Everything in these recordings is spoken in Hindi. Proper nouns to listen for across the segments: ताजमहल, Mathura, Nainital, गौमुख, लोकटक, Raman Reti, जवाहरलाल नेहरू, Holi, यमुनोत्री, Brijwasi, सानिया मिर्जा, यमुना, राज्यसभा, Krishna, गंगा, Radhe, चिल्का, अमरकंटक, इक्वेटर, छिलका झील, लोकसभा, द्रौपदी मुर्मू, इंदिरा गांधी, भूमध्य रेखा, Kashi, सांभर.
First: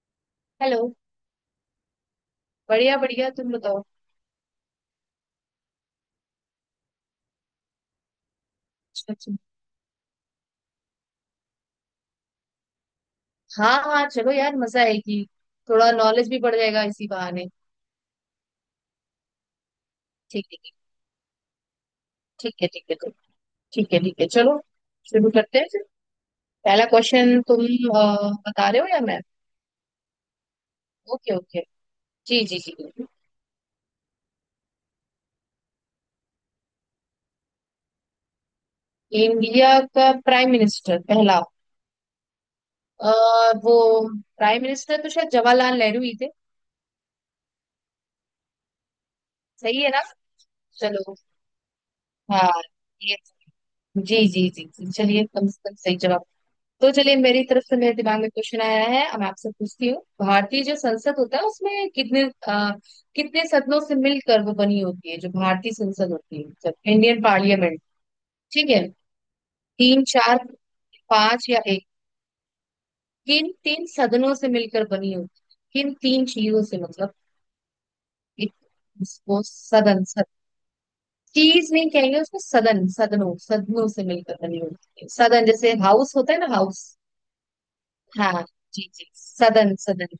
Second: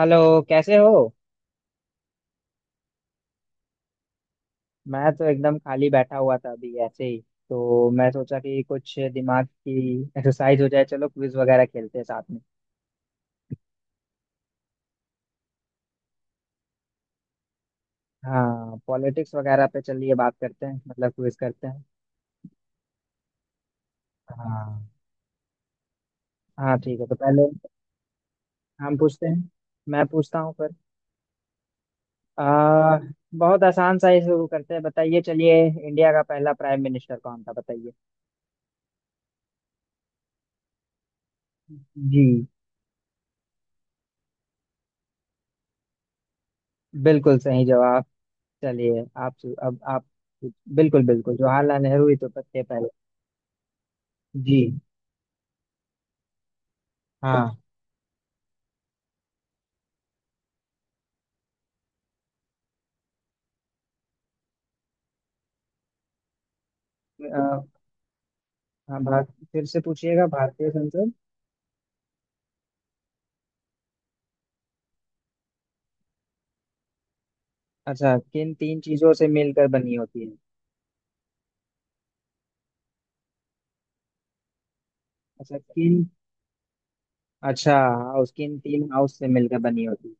हेलो कैसे हो। हेलो। बढ़िया बढ़िया, तुम बताओ। मैं तो एकदम खाली बैठा हुआ था अभी ऐसे ही। तो मैं सोचा कि कुछ अच्छा अच्छा। दिमाग की एक्सरसाइज हो जाए, चलो क्विज वगैरह खेलते हैं साथ में। हाँ हाँ, चलो यार मजा आएगी। थोड़ा नॉलेज भी बढ़ जाएगा इसी बहाने। हाँ, पॉलिटिक्स वगैरह पे चलिए बात ठीक है करते हैं, मतलब क्विज करते हैं। ठीक है, ठीक है तो, ठीक है चलो, हाँ शुरू करते हैं फिर। हाँ पहला ठीक है। तो क्वेश्चन पहले तुम बता रहे हो हम या मैं? पूछते हैं, मैं पूछता हूँ फिर। ओके ओके, जी जी जी। आ, बहुत आसान सा ही शुरू करते हैं, बताइए, चलिए। इंडिया का पहला प्राइम मिनिस्टर कौन था बताइए। इंडिया का प्राइम मिनिस्टर पहला, जी, अ, वो प्राइम मिनिस्टर तो शायद जवाहरलाल नेहरू ही थे। बिल्कुल सही जवाब। चलिए आप, अब सही है ना? आप। बिल्कुल चलो बिल्कुल जवाहरलाल नेहरू ही तो हाँ, थे पहले। ये, जी जी जी, जी जी, चलिए कम से कम सही जवाब। तो चलिए मेरी हाँ। तरफ से, मेरे दिमाग में क्वेश्चन आया है, अब मैं आपसे पूछती हूँ, भारतीय जो संसद होता है उसमें कितने कितने सदनों से मिलकर वो बनी होती है, जो भारतीय संसद होती है, मतलब इंडियन अ, पार्लियामेंट। ठीक है? हाँ भारत, फिर से तीन, पूछिएगा, चार, भारतीय संसद? पांच या एक? किन तीन सदनों से मिलकर बनी होती है, किन तीन चीजों से मतलब। अच्छा, किन एक, तीन चीजों से उसको मिलकर बनी सदन होती है? चीज नहीं कहेंगे उसको, सदन सदनों सदनों से मिलकर बनी होती है, सदन, अच्छा जैसे किन। हाउस होता है ना, हाउस। अच्छा, हाउस, हाँ किन तीन जी जी, हाउस से मिलकर सदन बनी होती है? सदन।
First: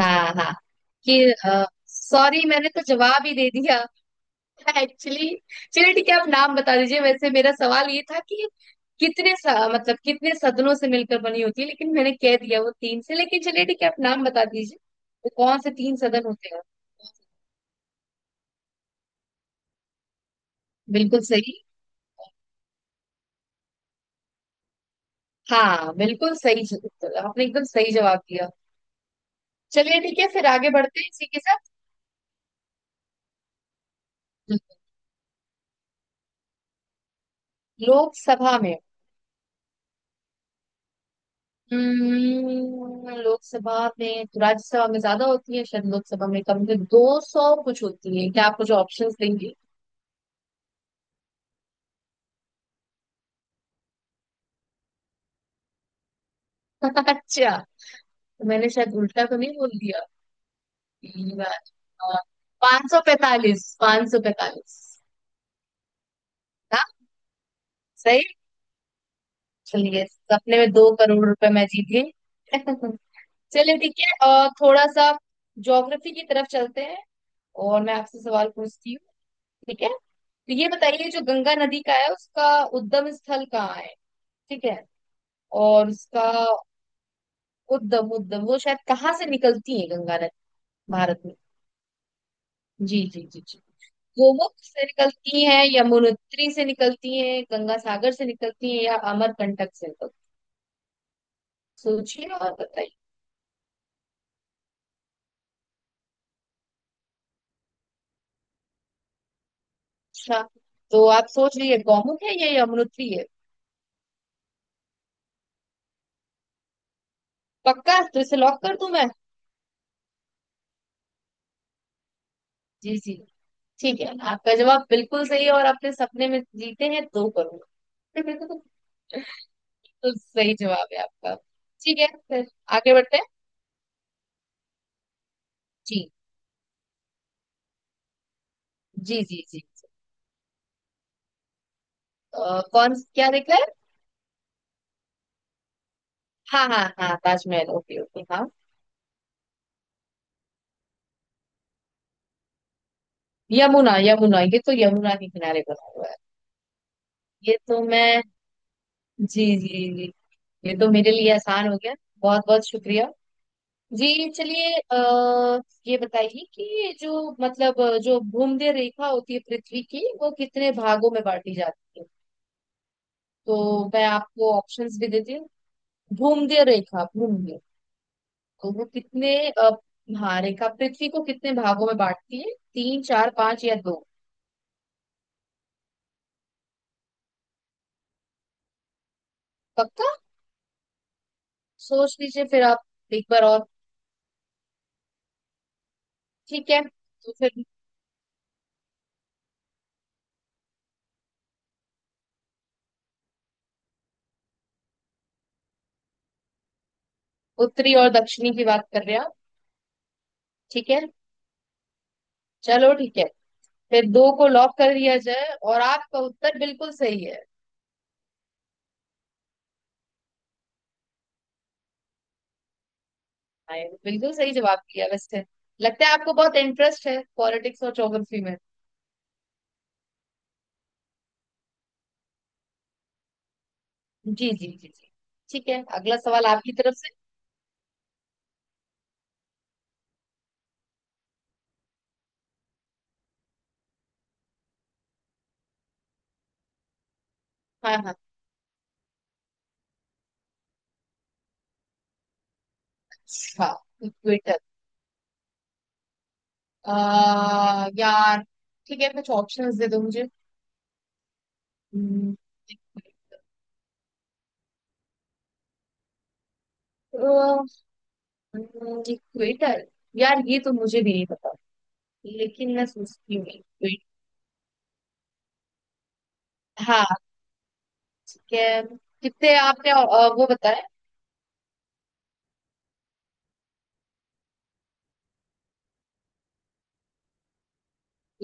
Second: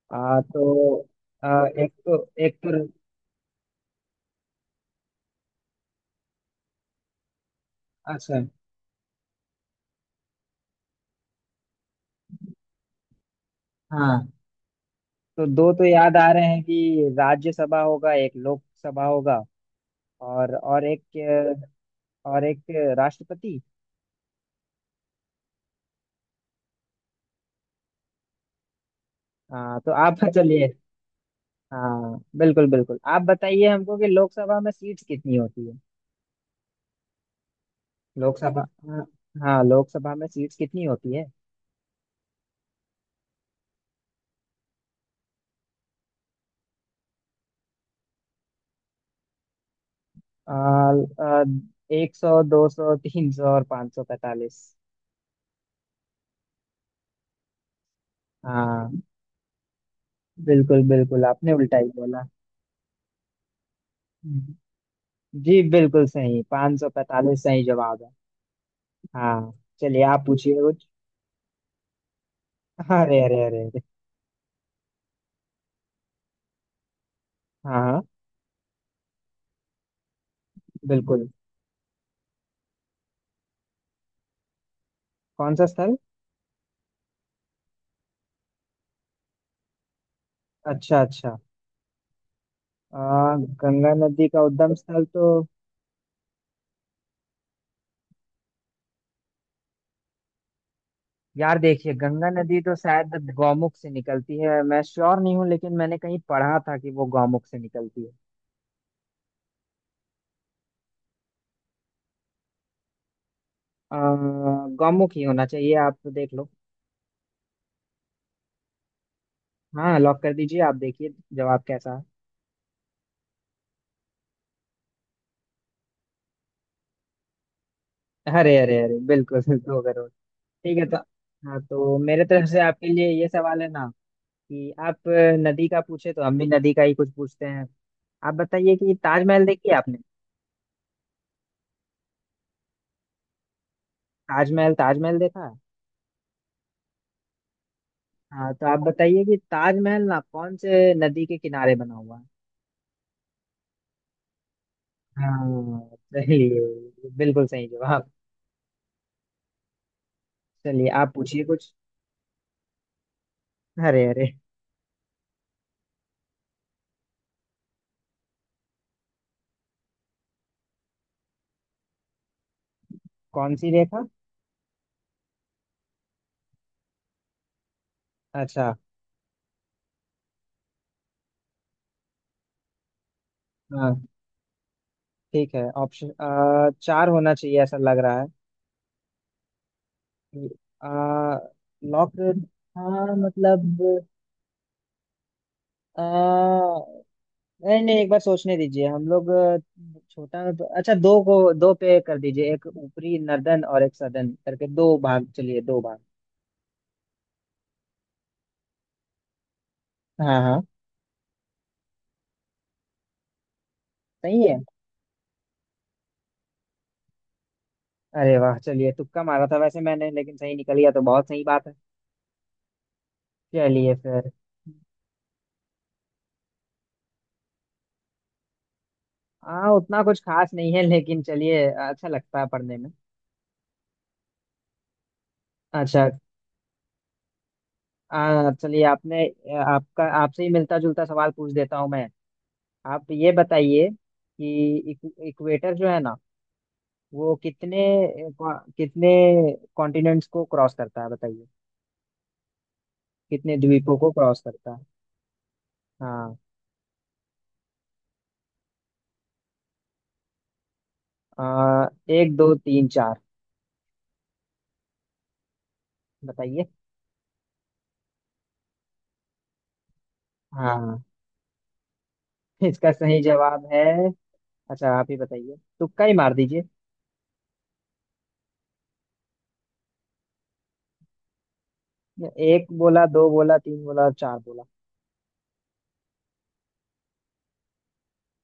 हाँ हाँ, तो कि, एक तो, सॉरी एक मैंने तो तो। जवाब ही दे दिया। एक्चुअली चलिए ठीक है, आप नाम बता दीजिए। वैसे मेरा सवाल ये था अच्छा। कि कितने मतलब कितने सदनों से मिलकर बनी होती है, लेकिन मैंने कह दिया वो तीन से, लेकिन चलिए ठीक है आप नाम हाँ बता दीजिए। वो तो कौन से दो तो तीन याद सदन आ रहे होते हैं? हैं कि राज्यसभा होगा, एक लोकसभा होगा, और बिल्कुल सही। एक, और एक राष्ट्रपति। हाँ बिल्कुल सही जवाब, आपने एकदम सही जवाब दिया। हाँ तो चलिए ठीक आप है फिर आगे चलिए। बढ़ते हैं इसी के साथ। हाँ बिल्कुल बिल्कुल आप बताइए हमको कि लोकसभा में सीट्स कितनी होती है। लोकसभा लोकसभा। में, हाँ। हाँ, लोकसभा में सीट्स कितनी होती है? लोकसभा में तो, राज्यसभा में ज्यादा होती है शायद, लोकसभा में कम, दो सौ कुछ होती है क्या? आप मुझे ऑप्शंस देंगे? आ, 100, 200, 300 और 545। अच्छा, तो मैंने शायद हाँ उल्टा तो नहीं बोल दिया? बिल्कुल बिल्कुल, पहली आपने बार। उल्टा ही बोला। पाँच सौ पैतालीस, पाँच सौ हम्म। पैतालीस। जी बिल्कुल सही, पाँच हाँ सौ पैतालीस सही जवाब है। सही। हाँ। चलिए चलिए आप सपने पूछिए में कुछ। दो करोड़ रुपए मैं जीत गई। अरे अरे अरे चलिए अरे। ठीक है, और थोड़ा सा ज्योग्राफी की तरफ चलते हैं, हाँ और मैं हाँ आपसे सवाल पूछती हूँ। ठीक है, तो ये बताइए जो बिल्कुल। गंगा नदी का है उसका उद्गम स्थल कहाँ है? ठीक है, कौन सा और स्थल? उसका उद्गम उद्गम, वो शायद कहाँ से निकलती है गंगा नदी अच्छा भारत में? अच्छा। जी आ, जी जी जी। गंगा नदी का गोमुख उद्गम से स्थल तो, निकलती है, यमुनोत्री से निकलती है, गंगा सागर से निकलती है या अमरकंटक से निकलती यार है, देखिए, गंगा सोचिए और नदी तो बताइए। शायद गौमुख से निकलती है, मैं श्योर नहीं हूँ, लेकिन मैंने कहीं पढ़ा था कि वो गौमुख से निकलती है। अच्छा, तो आप सोच लीजिए गौमुख है या यमुनोत्री है? अ, गौमुख ही होना चाहिए, आप तो देख लो। पक्का? तो इसे लॉक कर दूं मैं? हाँ लॉक कर दीजिए, आप देखिए जवाब कैसा जी जी। ठीक है आपका जवाब बिल्कुल सही है, और आपने सपने में जीते हैं दो है। अरे करोड़। अरे अरे बिल्कुल 2 करोड़। तो सही ठीक है जवाब तो। है आपका। हाँ तो ठीक है मेरे फिर तरफ से आपके आगे लिए बढ़ते हैं। ये सवाल है ना, कि आप नदी का जी पूछे तो हम भी नदी का ही कुछ पूछते हैं। आप बताइए कि जी जी ताजमहल जी देखी है जी। आपने? कौन, क्या देखा है? ताजमहल, ताजमहल देखा है? हाँ हाँ हाँ, ताजमहल, ओके ओके हाँ। हाँ तो आप बताइए कि ताजमहल ना कौन से नदी के किनारे बना हुआ है? यमुना यमुना, ये तो यमुना के किनारे हाँ बना हुआ है। सही है, बिल्कुल ये सही तो जवाब। मैं, जी जी जी, ये चलिए तो मेरे आप लिए पूछिए आसान कुछ। हो गया, बहुत बहुत शुक्रिया। अरे जी अरे। चलिए, ये बताइए कि ये जो मतलब जो भूमध्य रेखा होती है पृथ्वी की, वो कितने भागों में बांटी जाती है? कौन तो सी रेखा? मैं आपको ऑप्शंस भी देती हूँ। भूमध्य रेखा, भूमध्य, अच्छा। और वो कितने हाँ, रेखा पृथ्वी को कितने भागों में बांटती है, तीन, चार, पांच या दो? हाँ ठीक है ऑप्शन। चार होना चाहिए, ऐसा लग रहा है। पक्का? आ, लॉक। सोच लीजिए फिर आप, हाँ एक बार और। मतलब। अ, ठीक है तो फिर, नहीं नहीं, एक बार सोचने दीजिए हम लोग। छोटा। अच्छा, दो को दो पे कर दीजिए, एक ऊपरी नर्दन और एक सदन करके दो भाग, चलिए दो भाग। उत्तरी और दक्षिणी की बात कर रहे हैं आप? हाँ हाँ ठीक है, चलो ठीक है, फिर दो सही को है। लॉक कर दिया जाए, और आपका उत्तर बिल्कुल सही है। अरे वाह, चलिए तुक्का मारा था वैसे मैंने, लेकिन सही निकल गया तो बहुत सही बात है। हाँ, ये चलिए फिर। बिल्कुल सही जवाब दिया वैसे, लगता है आपको बहुत इंटरेस्ट है पॉलिटिक्स और ज्योग्राफी में। हाँ उतना कुछ खास नहीं है, लेकिन चलिए अच्छा लगता है पढ़ने में। जी जी जी जी। ठीक है, अच्छा। अगला सवाल आपकी तरफ से। चलिए आपने, आपका, आपसे ही मिलता जुलता सवाल पूछ देता हूँ मैं। आप ये बताइए कि इक्वेटर जो है ना, वो कितने, हाँ हाँ। कितने कॉन्टिनेंट्स को क्रॉस करता है बताइए, कितने अच्छा, द्वीपों को क्रॉस ट्विटर? करता है? हाँ। यार ठीक है कुछ ऑप्शंस दे दो मुझे। आ, एक, दो, तीन, चार, बताइए। इक्वेटर, यार ये तो हाँ मुझे भी नहीं पता, लेकिन मैं इसका सही सोचती हूँ जवाब है। equator। अच्छा आप ही बताइए, तुक्का ही मार दीजिए। हाँ ठीक है, कितने आपने वो बताया, एक बोला, दो बोला, तीन बोला और चार बोला।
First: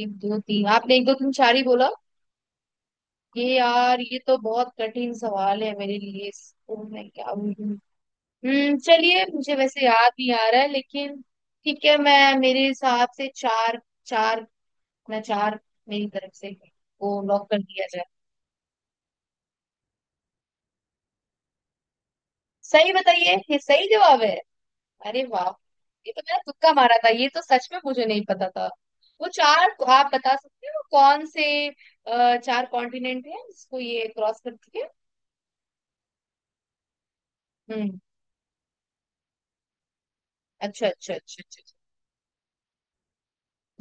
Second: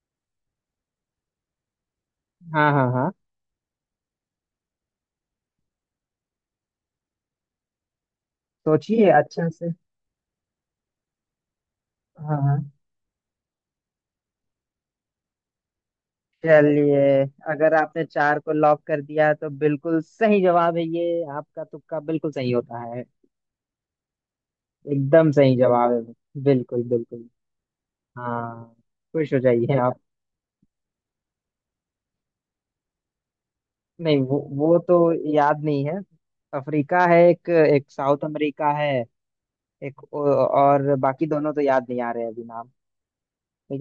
एक दो तीन, आपने एक दो तीन चार ही बोला। हाँ हाँ हाँ। ये यार, ये तो बहुत कठिन सवाल है मेरे लिए, इसको मैं क्या बोलूं। हम्म, सोचिए चलिए अच्छा मुझे से। वैसे याद नहीं आ रहा है, लेकिन ठीक है, मैं, हाँ हाँ। मेरे हिसाब से चार, चार, अपना चार मेरी तरफ से, चलिए, वो लॉक कर अगर दिया आपने जाए। चार को लॉक कर दिया तो बिल्कुल सही जवाब है, ये आपका तुक्का बिल्कुल सही होता सही है। बताइए, ये सही जवाब है? अरे एकदम वाह, सही जवाब ये तो मैंने है। तुक्का बिल्कुल मारा था, बिल्कुल। ये तो सच में मुझे नहीं पता था। हाँ। वो खुश हो चार जाइए आप। आप बता सकते हो कौन से चार कॉन्टिनेंट है जिसको ये नहीं, वो क्रॉस वो करती है? तो याद नहीं है। अफ्रीका है एक, एक हम्म, साउथ अमेरिका है, एक अच्छा और, अच्छा बाकी अच्छा दोनों तो अच्छा, याद नहीं आ रहे अभी नाम।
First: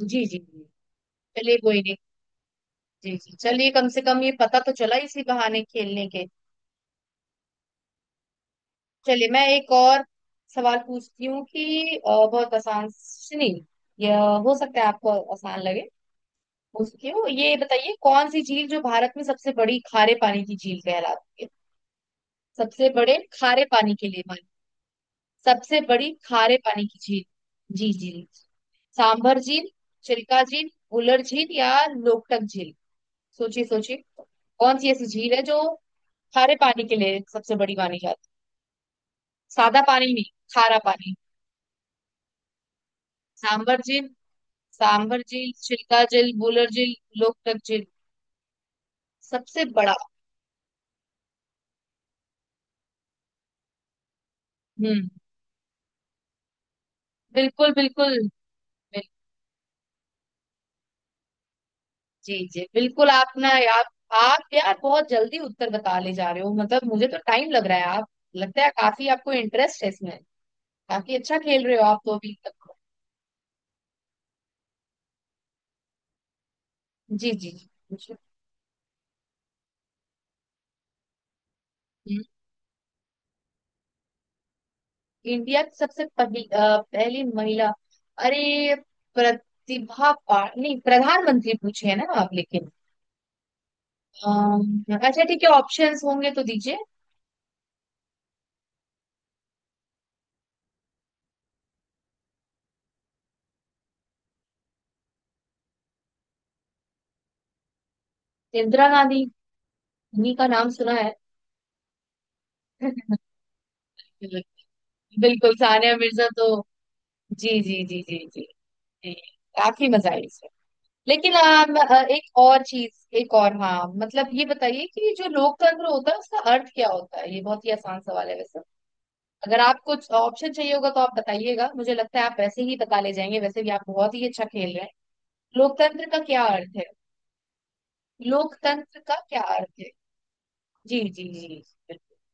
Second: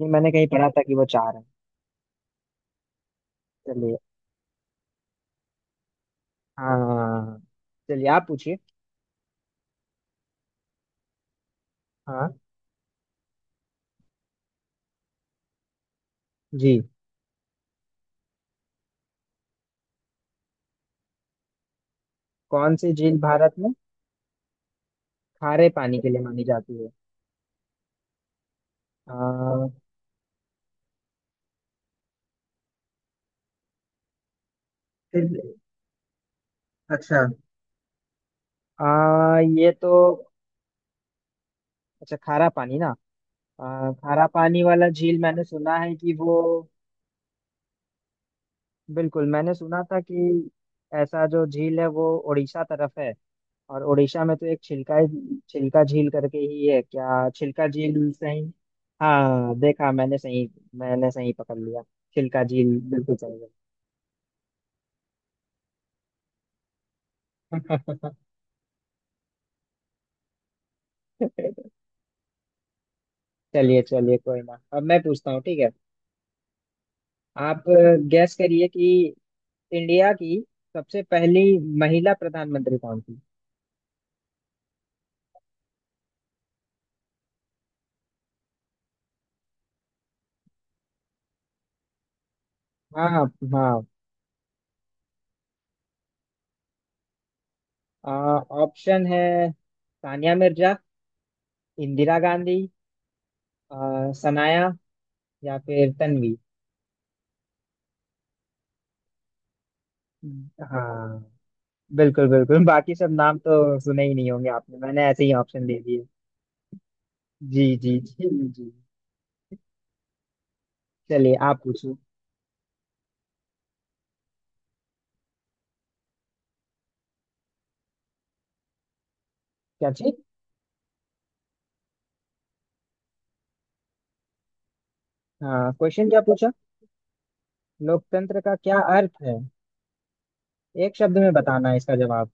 अच्छा। जी मैंने जी कहीं जी, पढ़ा था कि वो चार है। चलिए कोई नहीं, जी जी, चलिए कम चलिए। से कम ये पता तो चला इसी बहाने खेलने के। हाँ चलिए आप पूछिए। चलिए मैं एक और सवाल पूछती हूँ कि, हाँ बहुत आसान नहीं, यह, हो सकता है आपको आसान लगे, जी। क्यों, ये बताइए कौन सी झील जो भारत में सबसे बड़ी खारे पानी की झील कहलाती है? कौन सबसे सी बड़े झील भारत खारे में पानी के लिए मानी, खारे सबसे पानी के बड़ी लिए मानी खारे जाती पानी है? की झील। जी जी। आ, सांभर झील, चिल्का झील, उलर झील या लोकटक झील? सोचिए सोचिए, कौन सी ऐसी फिर। झील है जो खारे पानी के लिए अच्छा। सबसे बड़ी मानी जाती है, ये सादा तो, पानी नहीं, खारा पानी। अच्छा खारा पानी ना। सांभर झील, खारा पानी वाला झील सांभर मैंने झील, सुना है चिल्का कि झील, वो, बुलर झील, लोकटक झील, बिल्कुल, मैंने सबसे सुना बड़ा। था कि ऐसा जो झील है वो उड़ीसा तरफ है, और उड़ीसा में तो एक छिलका, हम्म। छिलका झील करके ही है क्या? छिलका बिल्कुल झील बिल्कुल। सही? हाँ देखा, मैंने सही, मैंने सही पकड़ लिया, जी छिलका जी झील बिल्कुल, बिल्कुल आप सही। ना, आप आप यार बहुत जल्दी उत्तर बता ले जा रहे हो, मतलब मुझे तो टाइम लग रहा है। आप, लगता है काफी आपको इंटरेस्ट है इसमें, काफी अच्छा खेल रहे हो आप तो अभी तक। चलिए चलिए कोई ना, अब मैं पूछता हूँ, ठीक है जी जी आप जी, पूछो। गैस करिए कि इंडिया की सबसे पहली महिला हम्म, प्रधानमंत्री कौन थी? इंडिया की सबसे पहली पहली महिला, अरे प्रतिभा पा नहीं, प्रधानमंत्री पूछे है ना आप? लेकिन हाँ हाँ अच्छा ठीक है ऑप्शंस होंगे तो दीजिए। हाँ ऑप्शन है, सानिया मिर्जा, इंदिरा गांधी, सनाया, या फिर तन्वी। इंदिरा गांधी, इन्हीं का नाम सुना है। हाँ बिल्कुल बिल्कुल, बाकी सब नाम तो सुने ही नहीं होंगे आपने, मैंने ऐसे ही बिल्कुल ऑप्शन दे सानिया दिए। मिर्जा तो, जी जी जी जी जी जी जी जी। जी। जी, काफी मजा आई इसमें। लेकिन चलिए आप पूछो। एक और चीज, एक और, हाँ मतलब ये बताइए कि जो लोकतंत्र होता है उसका अर्थ क्या होता है? ये बहुत ही आसान सवाल है वैसे, अगर आप क्या कुछ ठीक? ऑप्शन चाहिए होगा तो आप बताइएगा, मुझे लगता है आप वैसे ही बता ले जाएंगे, वैसे भी आप बहुत ही अच्छा खेल रहे हैं। हाँ क्वेश्चन लोकतंत्र का क्या क्या पूछा? अर्थ है? लोकतंत्र का क्या लोकतंत्र का अर्थ है? क्या अर्थ है? एक जी शब्द जी में जी, बताना है इसका बिल्कुल। जवाब।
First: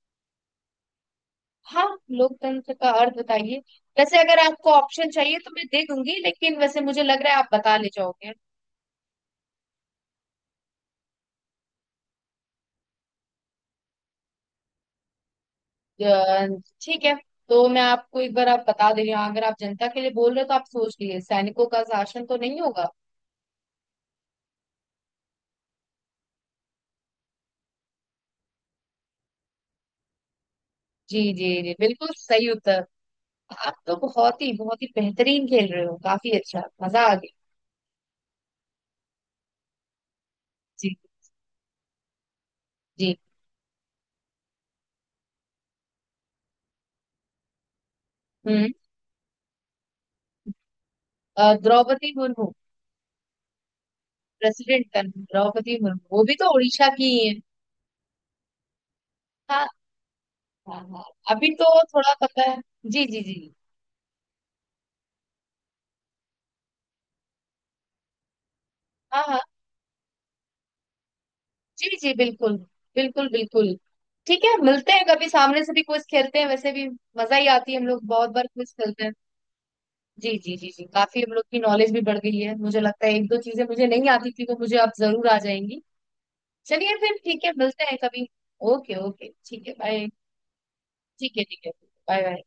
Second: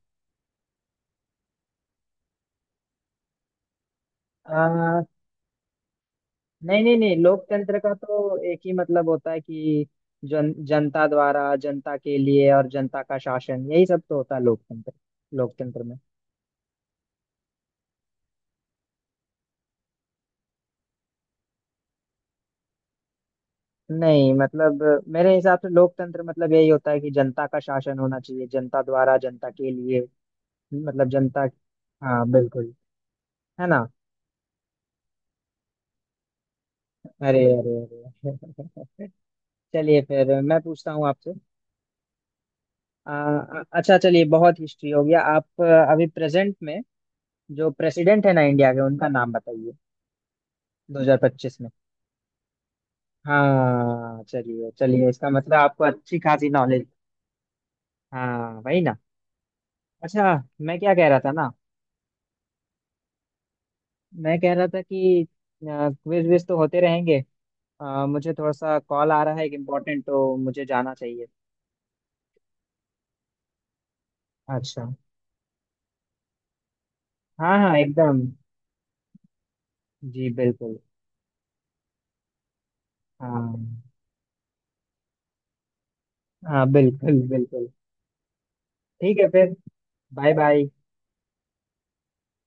हाँ, लोकतंत्र का अर्थ बताइए। वैसे अगर आपको आ, ऑप्शन चाहिए तो मैं दे दूंगी, लेकिन वैसे नहीं नहीं मुझे नहीं, लग रहा है आप बता लोकतंत्र ले का जाओगे। तो एक ही मतलब होता है कि जन, जनता द्वारा, जनता के लिए और जनता का शासन, यही सब तो होता है लोकतंत्र। लोकतंत्र में, अ, ठीक है, तो मैं आपको एक बार आप बता दे रही हूँ, अगर आप जनता के लिए बोल रहे हो तो आप सोच लिए, सैनिकों का शासन तो नहीं होगा। नहीं मतलब मेरे हिसाब से लोकतंत्र मतलब यही होता है कि जनता का शासन होना चाहिए, जनता द्वारा, जनता के लिए, मतलब जी जी जनता। जी बिल्कुल हाँ सही बिल्कुल, उत्तर। है आप ना। तो बहुत ही बेहतरीन खेल रहे हो, काफी अच्छा मजा आ गया। अरे अरे अरे चलिए फिर मैं पूछता जी हूँ आपसे। जी। अच्छा, चलिए बहुत हिस्ट्री हो गया। आप अभी प्रेजेंट में जो प्रेसिडेंट है ना हम्म, इंडिया के, उनका नाम बताइए 2025 में। द्रौपदी मुर्मू। हाँ चलिए प्रेसिडेंट का चलिए, नाम इसका मतलब द्रौपदी आपको मुर्मू, अच्छी वो भी खासी तो नॉलेज। उड़ीसा की ही है। हाँ वही ना। हाँ अच्छा। हाँ मैं क्या हाँ, कह रहा था ना, अभी तो थोड़ा पता है। जी जी जी। मैं कह रहा था कि क्विज विज तो होते रहेंगे, मुझे थोड़ा सा कॉल आ हाँ रहा हाँ, है एक इम्पोर्टेंट, तो मुझे जाना चाहिए। जी जी बिल्कुल, बिल्कुल बिल्कुल। ठीक है, अच्छा। मिलते हैं कभी, सामने से भी क्विज खेलते हैं, वैसे भी मजा ही हाँ आती हाँ है, हम लोग एकदम। बहुत बार क्विज खेलते हैं। जी जी जी जी बिल्कुल। जी, काफी हम लोग की नॉलेज भी बढ़ गई है, मुझे लगता है एक दो चीजें मुझे हाँ नहीं आती थी, वो मुझे अब जरूर आ जाएंगी। हाँ चलिए फिर बिल्कुल ठीक है, बिल्कुल। मिलते हैं कभी। ओके ठीक है ओके फिर। ठीक है, बाय। Bye bye. ठीक है ठीक है, बाय बाय।